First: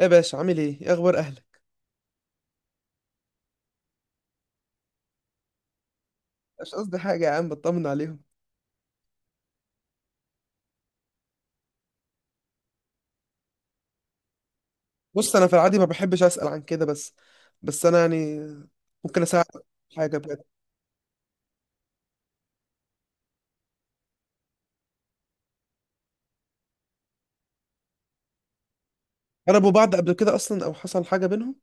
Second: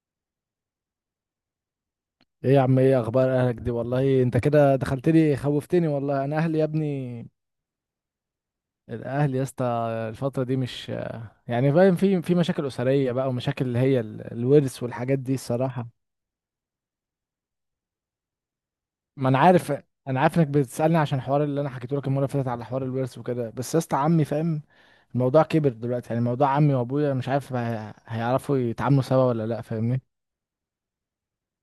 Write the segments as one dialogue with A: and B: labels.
A: إيه يا باشا، عامل ايه؟ ايه اخبار اهلك؟
B: ايه يا عم، ايه اخبار اهلك دي؟ والله انت كده دخلت لي خوفتني والله. انا اهلي يا
A: مش قصدي
B: ابني،
A: حاجه يا عم، بطمن عليهم.
B: الاهل يا اسطى. الفتره دي مش يعني فاهم، في مشاكل اسريه بقى، ومشاكل اللي هي الورث والحاجات دي
A: بص، انا في العادي ما
B: الصراحه.
A: بحبش اسال عن كده، بس انا يعني ممكن
B: ما انا
A: اساعدك
B: عارف.
A: في حاجه
B: انا عارف
A: بجد.
B: انك بتسالني عشان الحوار اللي انا حكيته لك المره اللي فاتت على حوار الورث وكده، بس يا اسطى عمي فاهم. الموضوع كبر دلوقتي، يعني موضوع عمي وابويا مش عارف هيعرفوا يتعاملوا سوا ولا لا،
A: قربوا بعض
B: فاهمني؟
A: قبل كده اصلا، او حصل حاجه بينهم؟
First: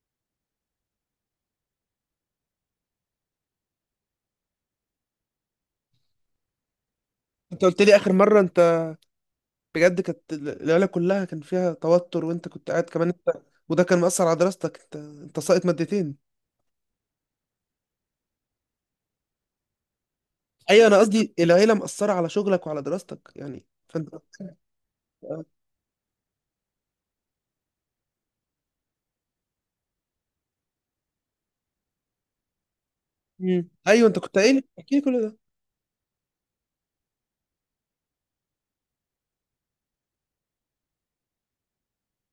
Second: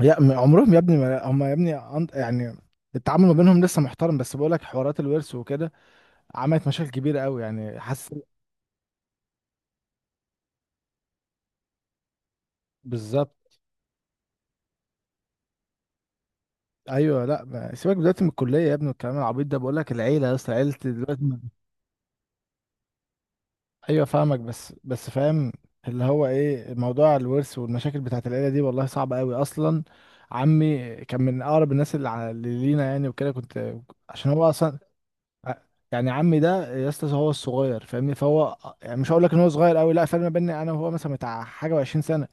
B: يا عمرهم يا ابني، ما هم يا ابني يعني التعامل ما بينهم لسه محترم، بس بقول لك حوارات الورث وكده عملت مشاكل كبيره قوي،
A: انت
B: يعني
A: قلت لي اخر
B: حاسس
A: مره، انت بجد كانت العيله كلها كان فيها توتر، وانت كنت قاعد كمان انت.
B: بالظبط.
A: وده كان مأثر على دراستك، انت ساقط مادتين.
B: ايوه، لا سيبك دلوقتي من الكليه يا ابني والكلام العبيط ده، بقول لك العيله يا اسطى، عيله
A: ايوه، انا
B: دلوقتي
A: قصدي العيله مأثره على شغلك وعلى دراستك، يعني
B: ايوه
A: فانت.
B: فاهمك، بس
A: آه.
B: فاهم. اللي هو ايه موضوع الورث والمشاكل بتاعت العيله دي، والله صعبه قوي اصلا. عمي كان من اقرب الناس اللي اللي لينا يعني، وكده
A: مم.
B: كنت.
A: ايوه، انت
B: عشان
A: كنت
B: هو
A: قايل
B: اصلا
A: احكي لي كل ده.
B: ع- يعني عمي ده يا اسطى هو الصغير، فاهمني؟ فهو يعني مش هقول لك ان هو صغير قوي، لا، فرق ما بيني انا وهو مثلا بتاع حاجه و20 سنه.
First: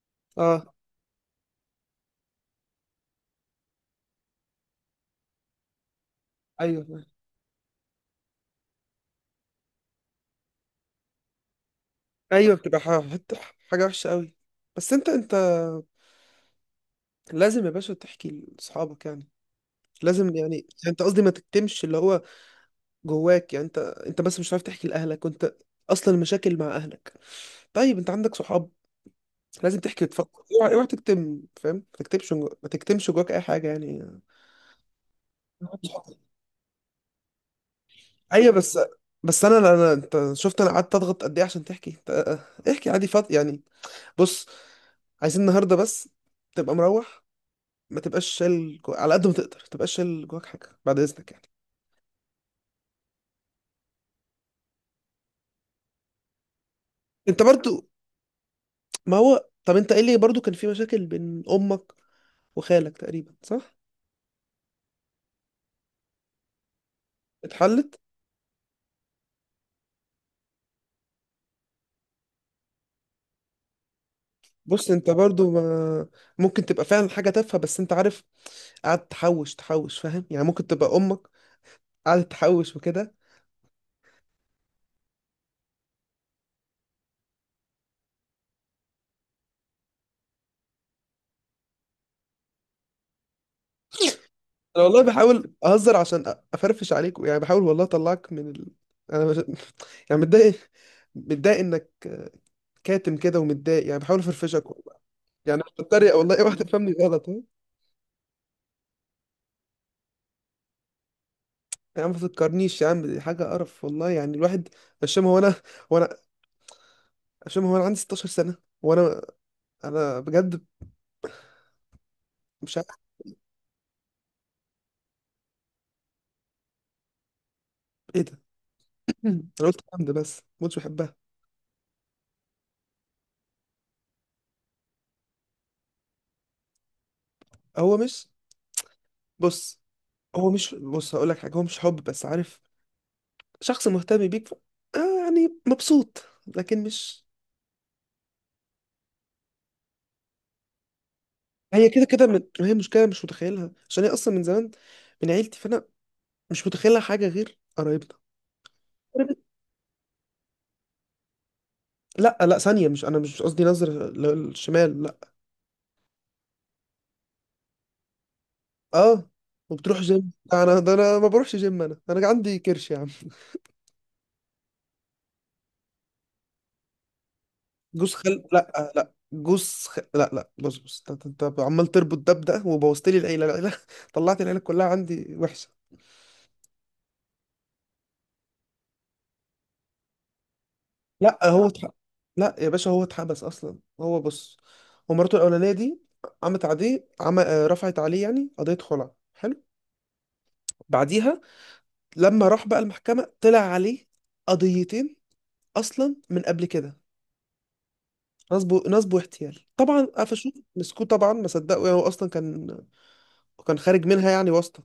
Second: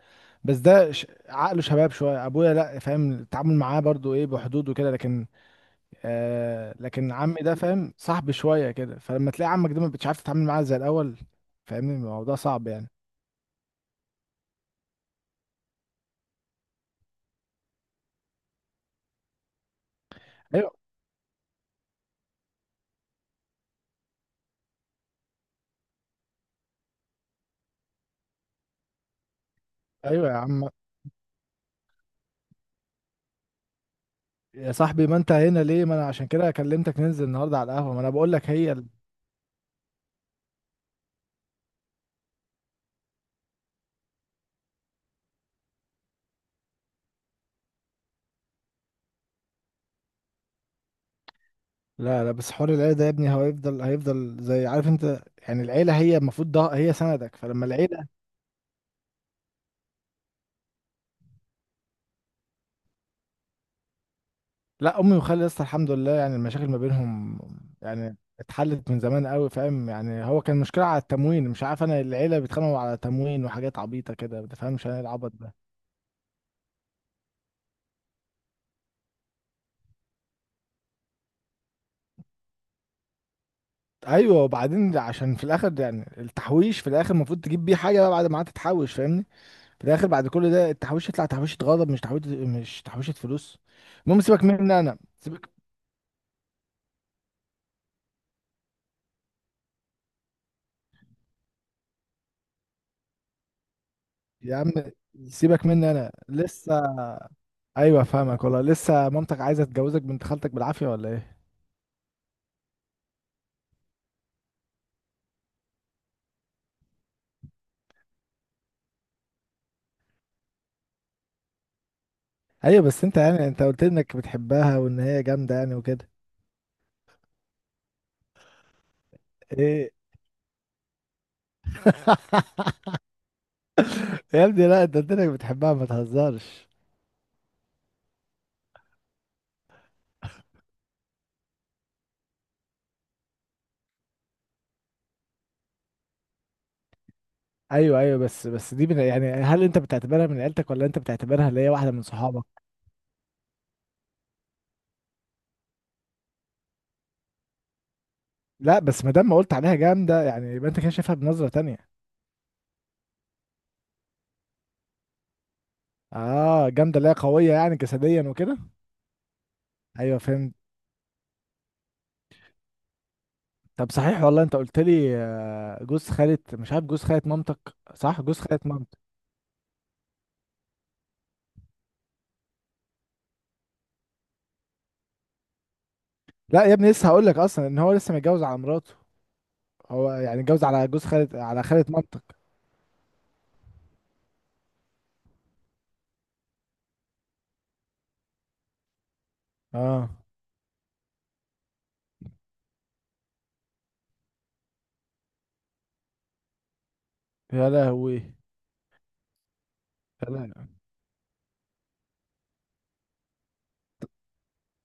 B: بس
A: اه،
B: ده عقله شباب شويه، ابويا لا، فاهم التعامل معاه برضو ايه بحدود وكده، لكن آه،
A: ايوه،
B: لكن عمي ده فاهم صاحب شويه كده، فلما تلاقي عمك ده مش عارف تتعامل معاه زي الاول، فاهمني الموضوع
A: ايوه.
B: صعب
A: بتبقى
B: يعني.
A: حته حاجه وحشه قوي. بس انت لازم يا باشا تحكي لاصحابك يعني. لازم يعني
B: ايوه
A: انت قصدي ما تكتمش اللي هو جواك يعني. انت بس مش عارف تحكي لاهلك، وانت اصلا المشاكل مع اهلك. طيب، انت عندك صحاب. لازم تحكي
B: ايوه يا
A: وتفكر،
B: عم،
A: اوعى اوعى تكتم فاهم، ما تكتمش ما تكتمش جواك اي حاجه يعني.
B: يا صاحبي ما انت هنا ليه؟ ما انا عشان كده كلمتك ننزل النهارده على القهوه، ما انا بقول لك
A: ايوه، بس
B: هي.
A: بس انا انت شفت انا قعدت اضغط قد ايه عشان تحكي انت، احكي عادي فاضي يعني. بص، عايزين النهارده بس تبقى مروح، ما تبقاش شايل على قد ما تقدر ما تبقاش شايل جواك حاجه، بعد اذنك يعني.
B: لا لا، بس حوار العيلة ده يا ابني هو هيفضل زي عارف انت، يعني العيلة هي المفروض ده هي سندك،
A: انت
B: فلما
A: برضو،
B: العيلة.
A: ما هو طب انت ايه اللي برضو كان في مشاكل بين امك وخالك تقريبا، صح؟
B: لا امي وخالي لسه الحمد لله، يعني المشاكل ما بينهم
A: اتحلت؟
B: يعني اتحلت من زمان قوي، فاهم؟ يعني هو كان مشكلة على التموين، مش عارف، انا العيلة بيتخانقوا على تموين وحاجات عبيطة كده، ما تفهمش
A: بص،
B: انا إيه
A: انت
B: العبط
A: برضو
B: ده.
A: ما ممكن تبقى فعلا حاجه تافهه، بس انت عارف قعدت تحوش تحوش فاهم، يعني ممكن تبقى امك قعدت تحوش وكده.
B: ايوه، وبعدين عشان في الاخر يعني التحويش في الاخر المفروض تجيب بيه حاجة بقى بعد ما قعدت تحوش، فاهمني؟ في الاخر بعد كل ده التحويش يطلع تحويشة غضب، مش تحويشة فلوس. المهم سيبك مني
A: انا
B: انا،
A: والله
B: سيبك.
A: بحاول اهزر عشان افرفش عليك يعني، بحاول والله اطلعك من انا مش... يعني متضايق، متضايق انك كاتم كده ومتضايق، يعني بحاول
B: يا
A: افرفشك.
B: عم
A: يعني
B: سيبك
A: أنا
B: مني انا
A: بتريق والله، اوعى
B: لسه.
A: تفهمني غلط، ها؟
B: ايوه فاهمك، والله لسه مامتك عايزه تجوزك بنت خالتك بالعافيه ولا ايه؟
A: يا عم ما تفكرنيش يا عم، دي حاجه قرف والله، يعني الواحد. هشام هو انا هو انا هشام هو انا، عندي 16 سنه، وانا بجد مش
B: ايوه،
A: عارف.
B: بس انت يعني انت قلت لي انك بتحبها وان هي جامده يعني وكده.
A: ايه ده؟ انا قلت
B: ايه
A: الكلام ده، بس ما كنتش بحبها.
B: يا ابني، لا انت قلت لك بتحبها ما تهزرش.
A: هو مش بص هو مش بص هقول لك حاجه، هو مش حب بس عارف. شخص مهتم بيك، يعني مبسوط، لكن مش.
B: ايوه ايوه، بس دي من، يعني هل انت بتعتبرها من عيلتك ولا انت بتعتبرها اللي هي
A: هي
B: واحده من
A: كده كده
B: صحابك؟
A: هي مشكله مش متخيلها، عشان هي اصلا من زمان من عيلتي، فانا مش متخيلها حاجه غير قرايبنا.
B: لا، بس ما دام ما قلت عليها جامده يعني يبقى انت كده شايفها بنظره تانية.
A: لا لا، ثانية مش، أنا مش قصدي نظر للشمال، لا.
B: اه جامده اللي هي قويه يعني جسديا وكده.
A: أه. وبتروح
B: ايوه
A: جيم،
B: فهمت.
A: لا، أنا ده أنا ما بروحش جيم، أنا عندي كرش يا عم.
B: طب صحيح، والله انت قلت لي آه، جوز خالة مش عارف جوز خالة مامتك،
A: جوز
B: صح؟ جوز
A: خل
B: خالة
A: لا،
B: مامتك.
A: لا لا لا، بص بص، أنت عمال تربط ده بده وبوظت لي العيلة، لا لا. طلعت العيلة كلها عندي وحشة.
B: لا يا ابني لسه هقول لك اصلا ان هو لسه متجوز على مراته، هو يعني اتجوز على جوز خالة،
A: لا
B: على
A: هو
B: خالة
A: اتح...
B: مامتك؟
A: لا يا باشا، هو اتحبس أصلا. هو، بص، هو مراته الأولانية دي قامت عليه رفعت عليه يعني قضية خلع، حلو.
B: اه.
A: بعديها لما راح بقى المحكمة، طلع عليه قضيتين أصلا من قبل كده،
B: يا لهوي.
A: نصب نصب واحتيال، طبعا
B: يا
A: قفشوه
B: لهوي.
A: مسكوه طبعا، ما صدقوا يعني، هو اصلا كان، كان خارج منها يعني واسطه،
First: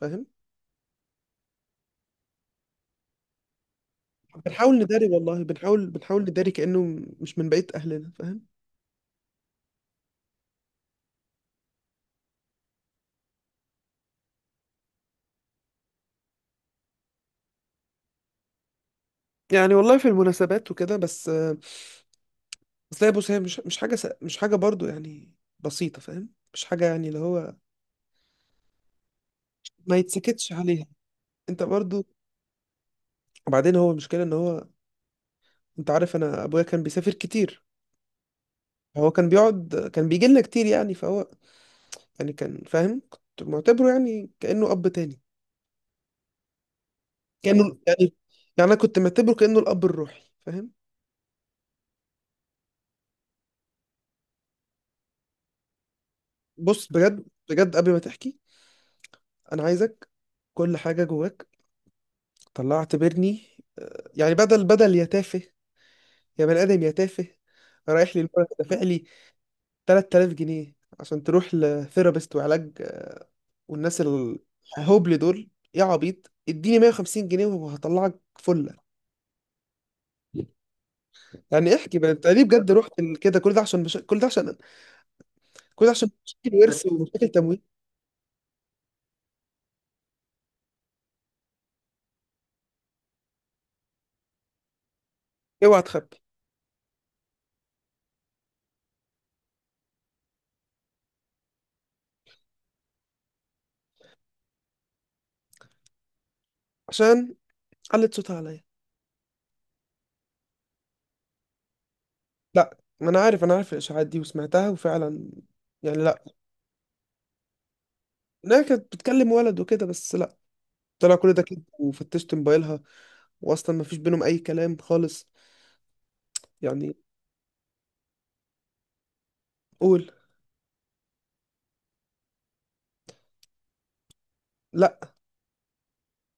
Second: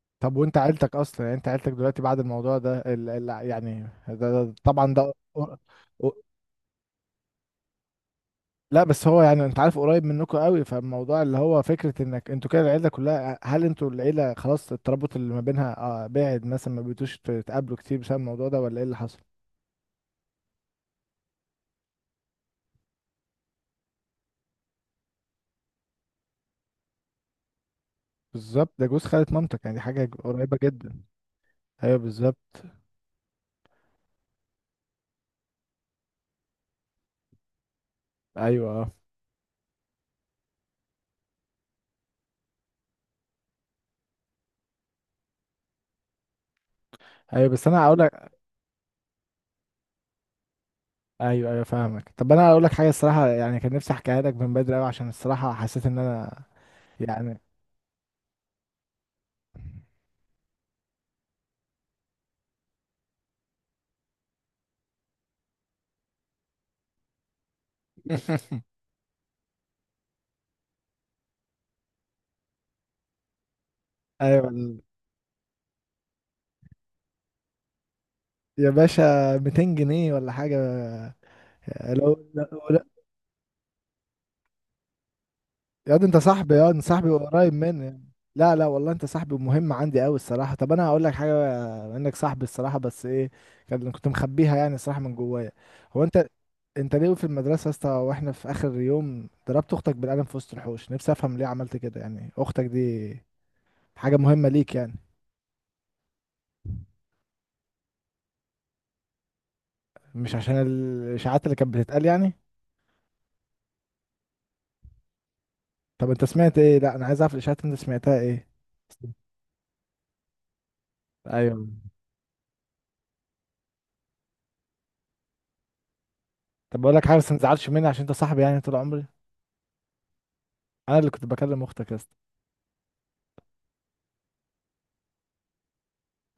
A: فاهم.
B: طب وانت عيلتك اصلا، يعني انت عيلتك دلوقتي بعد الموضوع ده يعني
A: بنحاول
B: طبعا
A: نداري
B: ده.
A: والله، بنحاول نداري كانه مش من بقيه اهلنا، فاهم؟
B: لا بس هو يعني انت عارف قريب منكم قوي، فالموضوع اللي هو فكره انك انتوا كده العيله كلها، هل انتوا العيله خلاص الترابط اللي ما بينها آه بعد مثلا ما بقيتوش تتقابلوا كتير بسبب الموضوع ده ولا ايه اللي حصل؟
A: يعني والله في المناسبات وكده، بس. بس لا بص، هي مش حاجه مش حاجه برضو يعني بسيطه، فاهم؟ مش حاجه يعني اللي هو
B: بالظبط ده جوز خالة مامتك، يعني دي
A: ما
B: حاجه
A: يتسكتش
B: قريبه
A: عليها،
B: جدا.
A: انت
B: ايوه
A: برضو.
B: بالظبط.
A: وبعدين هو، المشكله ان هو، انت عارف انا ابويا كان بيسافر كتير،
B: ايوه اه،
A: هو كان بيقعد، كان بيجي لنا كتير يعني، فهو يعني كان، فاهم كنت معتبره يعني كأنه أب تاني،
B: ايوه بس
A: كأنه
B: انا هقول
A: يعني،
B: لك.
A: يعني أنا كنت معتبره كأنه الأب الروحي، فاهم.
B: ايوه ايوه فاهمك. طب انا هقول لك حاجه، الصراحه يعني كان نفسي احكيها لك من بدري قوي عشان الصراحه حسيت ان انا
A: بص، بجد
B: يعني
A: بجد قبل ما تحكي، أنا عايزك كل حاجة جواك طلعت اعتبرني، يعني بدل بدل يا تافه، يا بني آدم يا تافه، رايح لي المرة دافع لي 3000 جنيه عشان تروح لثيرابيست وعلاج. والناس
B: ايوه
A: الهبل دول يا عبيط، اديني 150 جنيه وهطلعك
B: يا
A: فلة.
B: باشا 200 جنيه ولا حاجه؟
A: يعني احكي بقى،
B: لو
A: انت ليه بجد
B: لو
A: رحت كده؟ كل ده عشان مش... كل ده
B: يا ده
A: عشان
B: انت صاحبي،
A: مشاكل
B: يا ده انت
A: ورث
B: صاحبي
A: ومشاكل
B: قريب
A: تمويل.
B: مني يعني. لا لا والله انت صاحبي مهم عندي قوي الصراحه. طب انا هقول لك حاجه، بما انك صاحبي الصراحه، بس ايه كان كنت مخبيها يعني الصراحه من جوايا.
A: اوعى
B: هو
A: تخبي.
B: انت، انت ليه في المدرسه يا اسطى واحنا في اخر يوم ضربت اختك بالقلم في وسط الحوش؟ نفسي افهم ليه عملت كده، يعني اختك دي حاجه مهمه ليك يعني؟
A: عشان علت صوتها عليا.
B: مش عشان الاشاعات اللي كانت بتتقال يعني؟
A: لا، ما انا عارف الاشاعات دي وسمعتها، وفعلا يعني
B: طب
A: لا،
B: انت سمعت ايه؟ لا انا عايز اعرف الاشاعات اللي انت سمعتها ايه؟
A: انها كانت بتكلم ولد وكده، بس لا، طلع كل ده كده
B: ايوه.
A: وفتشت موبايلها، واصلا ما فيش بينهم اي كلام خالص
B: طب
A: يعني.
B: بقول لك حاجه، بس ما تزعلش مني عشان انت صاحبي يعني طول عمري.
A: قول.
B: انا اللي كنت بكلم اختك يا اسطى.
A: لا،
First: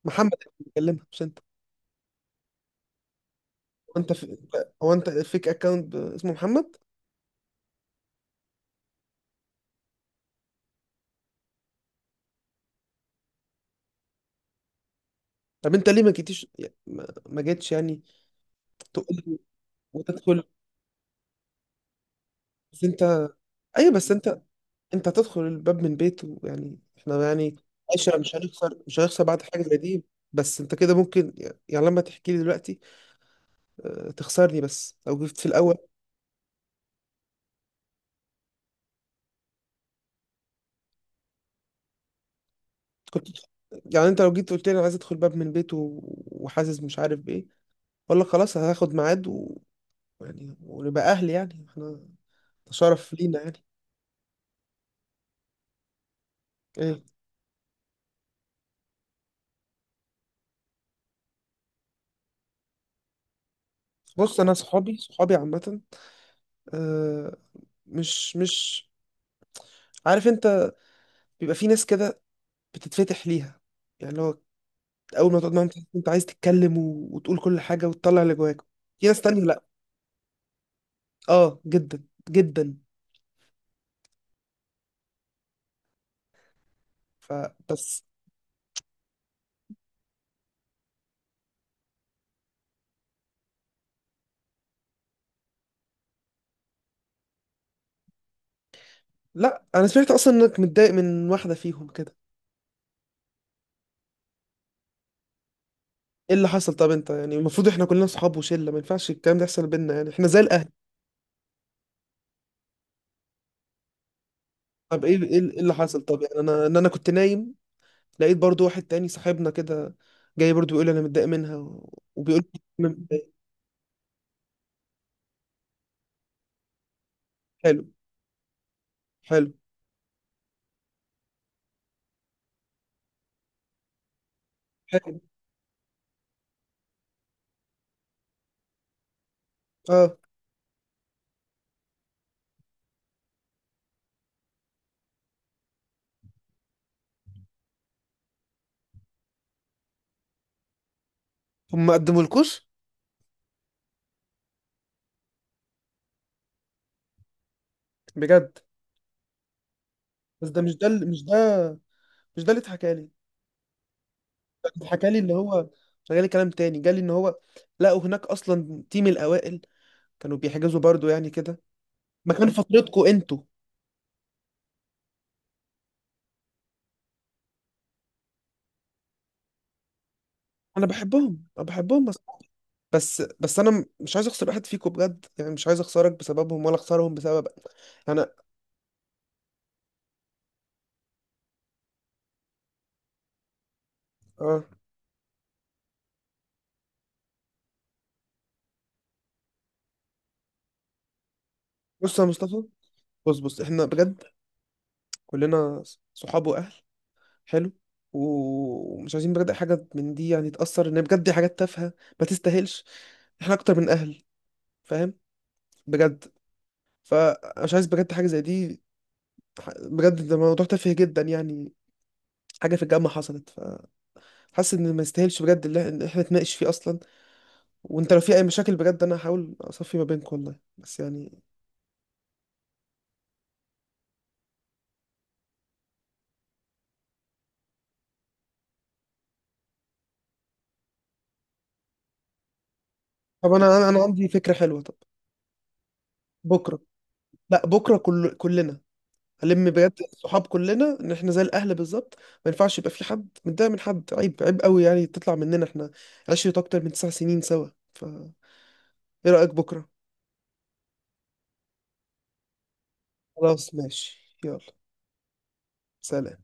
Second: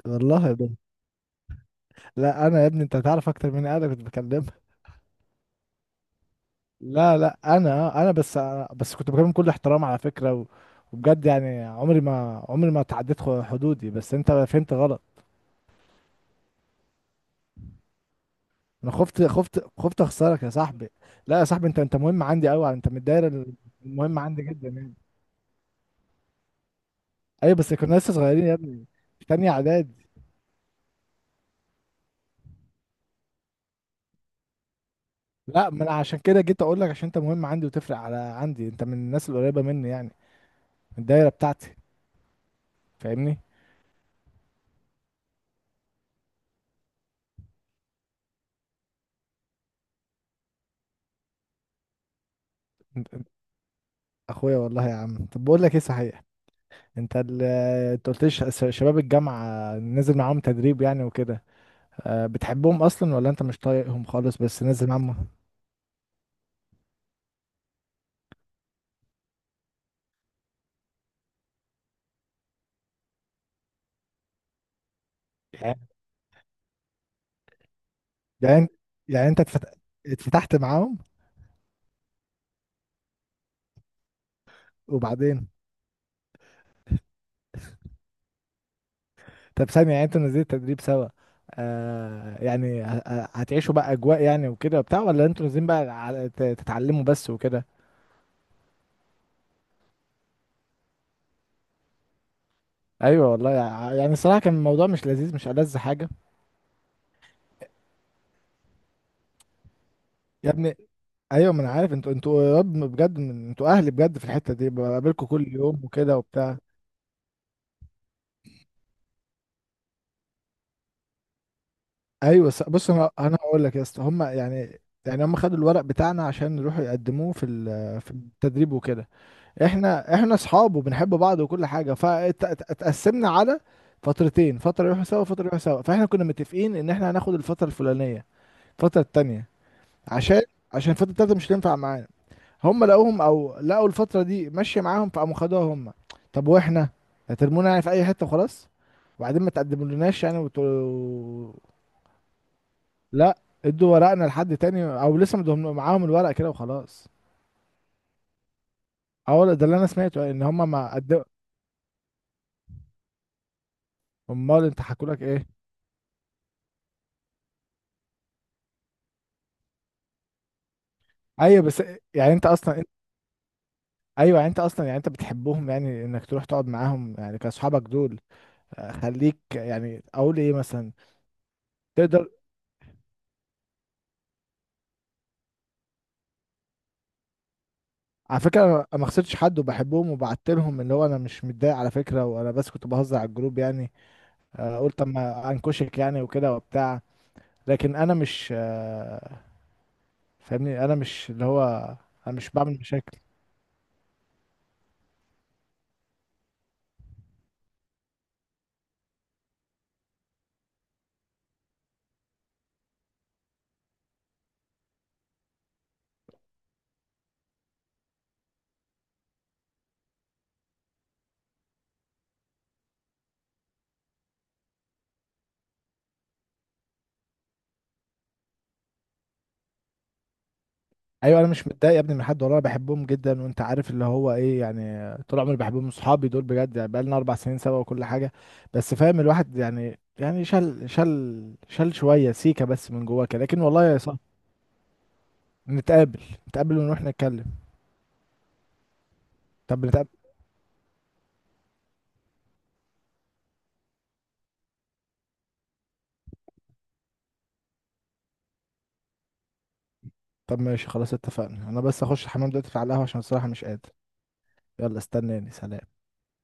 A: محمد اللي
B: والله ده،
A: بيكلمها، مش انت.
B: لا انا يا ابني انت هتعرف اكتر مني، انا
A: هو
B: كنت
A: انت في...
B: بكلمها.
A: هو انت فيك اكونت اسمه محمد.
B: لا لا انا بس كنت بكلم كل احترام على فكره، و... وبجد يعني عمري ما عمري ما تعديت حدودي، بس انت فهمت غلط.
A: طب انت ليه ما جيتيش يعني، ما جيتش يعني
B: انا
A: تقول
B: خفت
A: لي
B: خفت خفت اخسرك
A: وتدخل؟
B: يا صاحبي. لا يا صاحبي انت، انت مهم عندي قوي،
A: بس
B: انت من
A: انت،
B: الدايره
A: ايوه بس
B: المهمه
A: انت،
B: عندي جدا يعني.
A: انت هتدخل الباب من بيته، يعني احنا
B: ايوه
A: يعني
B: بس كنا لسه
A: عشرة، مش
B: صغيرين يا
A: هنخسر
B: ابني،
A: مش هنخسر
B: في
A: بعد
B: تانية
A: حاجة زي دي.
B: اعدادي.
A: بس انت كده ممكن يعني، لما تحكي لي دلوقتي اه، تخسرني، بس لو جبت في
B: لا
A: الاول
B: ما انا عشان كده جيت اقول لك عشان انت مهم عندي وتفرق على عندي، انت من الناس القريبه مني يعني، من الدايره بتاعتي،
A: كنت
B: فاهمني؟
A: يعني، انت لو جيت قلت لي انا عايز ادخل باب من بيته، وحاسس مش عارف بايه، اقول لك خلاص هاخد ميعاد يعني ونبقى اهل، يعني احنا ده شرف لينا يعني.
B: اخويا والله يا عم. طب بقول لك ايه صحيح،
A: ايه؟
B: انت انت قلت لي شباب الجامعه نزل معاهم تدريب يعني وكده، أه بتحبهم اصلا ولا انت مش طايقهم خالص
A: بص، انا
B: بس نزل
A: صحابي
B: معاهم؟
A: صحابي عامة، اه، مش عارف انت، بيبقى في ناس كده بتتفتح ليها يعني، لو اول ما تقعد معاهم تحس إن
B: يعني،
A: انت عايز تتكلم وتقول كل حاجه وتطلع اللي جواك.
B: يعني أنت-
A: في ناس
B: يعني
A: تانية
B: انت
A: لا.
B: اتفتحت معاهم
A: اه، جدا جدا.
B: وبعدين؟
A: فبس.
B: طب ثانيه، يعني انتوا نزلت تدريب سوا، أه يعني هتعيشوا بقى اجواء يعني وكده وبتاع ولا انتوا نازلين بقى تتعلموا بس وكده؟
A: لا، انا سمعت اصلا انك متضايق من واحده فيهم كده.
B: ايوه والله يعني الصراحه كان الموضوع مش لذيذ، مش ألذ حاجه.
A: ايه اللي حصل طب؟ انت يعني المفروض احنا كلنا صحاب وشله، ما ينفعش الكلام ده يحصل بينا يعني، احنا زي
B: يا
A: الاهل.
B: ابني ايوه، ما انا عارف انتوا يا رب بجد انتوا اهلي بجد في الحته دي،
A: طب، ايه
B: بقابلكم
A: ايه
B: كل
A: إيه اللي
B: يوم
A: حصل
B: وكده
A: طب؟ يعني
B: وبتاع.
A: انا انا كنت نايم، لقيت برضو واحد تاني صاحبنا كده جاي برضو بيقول انا متضايق منها وبيقول
B: ايوه
A: أنا
B: بص، انا
A: متضايق.
B: انا هقول لك يا اسطى هم يعني، يعني هم خدوا الورق بتاعنا عشان يروحوا يقدموه في
A: حلو
B: في التدريب وكده.
A: حلو
B: احنا اصحاب وبنحب بعض وكل حاجه، فاتقسمنا على فترتين، فتره يروحوا
A: حلو.
B: سوا، فتره يروحوا سوا، فاحنا كنا متفقين ان احنا هناخد الفتره الفلانيه، الفتره التانيه
A: اه.
B: عشان الفتره التالته مش هتنفع معانا، هم لقوهم او لقوا الفتره دي ماشيه معاهم فقاموا خدوها هم. طب واحنا هترمونا يعني في اي حته وخلاص، وبعدين ما تقدمولناش يعني وتقولوا.
A: هم ما قدمولكوش
B: لا، ادوا ورقنا لحد تاني او لسه مدهم معاهم الورق كده وخلاص.
A: بجد؟
B: اه ده اللي انا سمعته، يعني ان
A: بس ده
B: هم
A: مش ده
B: ما
A: اللي- مش
B: قدموا.
A: ده مش ده اللي اتحكى لي.
B: امال انت حكوا
A: اتحكى لي
B: لك
A: اللي
B: ايه؟
A: هو جالي كلام تاني، جالي ان هو لقوا هناك اصلا تيم الاوائل كانوا بيحجزوا برضو يعني كده،
B: ايوه بس يعني
A: ما
B: انت
A: كان
B: اصلا انت.
A: فترتكوا انتوا.
B: ايوه يعني انت اصلا يعني انت بتحبهم يعني، انك تروح تقعد معاهم يعني كاصحابك دول؟ آه، خليك يعني اقول ايه
A: انا
B: مثلا،
A: بحبهم، انا بحبهم بس،
B: تقدر.
A: بس انا مش عايز اخسر واحد فيكم بجد، يعني مش عايز اخسرك بسببهم ولا اخسرهم بسبب انا.
B: على فكرة أنا ما خسرتش حد وبحبهم وبعت لهم، اللي هو أنا مش متضايق على فكرة، وأنا بس كنت بهزر على الجروب يعني.
A: اه.
B: آه، قلت أما أنكشك يعني وكده وبتاع، لكن أنا مش آه، فاهمني أنا مش اللي هو،
A: بص يا
B: أنا مش
A: مصطفى،
B: بعمل مشاكل.
A: بص بص، احنا بجد كلنا صحاب واهل. حلو. ومش عايزين بجد أي حاجه من دي يعني تاثر، ان بجد دي حاجات تافهه ما تستاهلش، احنا اكتر من اهل، فاهم؟ بجد. فمش عايز بجد حاجه زي دي، بجد ده موضوع تافه جدا يعني، حاجة في الجامعة حصلت، فحاسس إن ما يستاهلش بجد اللي إن إحنا نتناقش فيه أصلا. وأنت لو في أي مشاكل بجد، أنا هحاول أصفي ما بينك، والله بس
B: أيوة
A: يعني.
B: أنا مش متضايق يا ابني من حد والله، أنا بحبهم جدا، وأنت عارف اللي هو إيه، يعني طول عمري بحبهم أصحابي دول بجد، يعني بقالنا 4 سنين سوا وكل حاجة. بس فاهم الواحد يعني، يعني شل شوية سيكة بس من جواك،
A: طب
B: لكن
A: أنا
B: والله
A: أنا
B: يا
A: أنا
B: صاحبي.
A: عندي فكرة حلوة، طب
B: نتقابل. نتقابل
A: بكرة،
B: ونروح نتكلم.
A: لا بكرة كلنا هلم
B: طب
A: بجد،
B: نتقابل.
A: الصحاب كلنا إن إحنا زي الأهل بالظبط. ما ينفعش يبقى في حد متضايق من حد، عيب عيب قوي يعني تطلع مننا إحنا عشرة أكتر من 9 سنين سوا. فإيه رأيك بكرة؟
B: طب ماشي خلاص اتفقنا، انا بس اخش الحمام دلوقتي، في على القهوة عشان الصراحة مش
A: خلاص
B: قادر.
A: ماشي، يلا
B: يلا استناني، سلام.
A: سلام.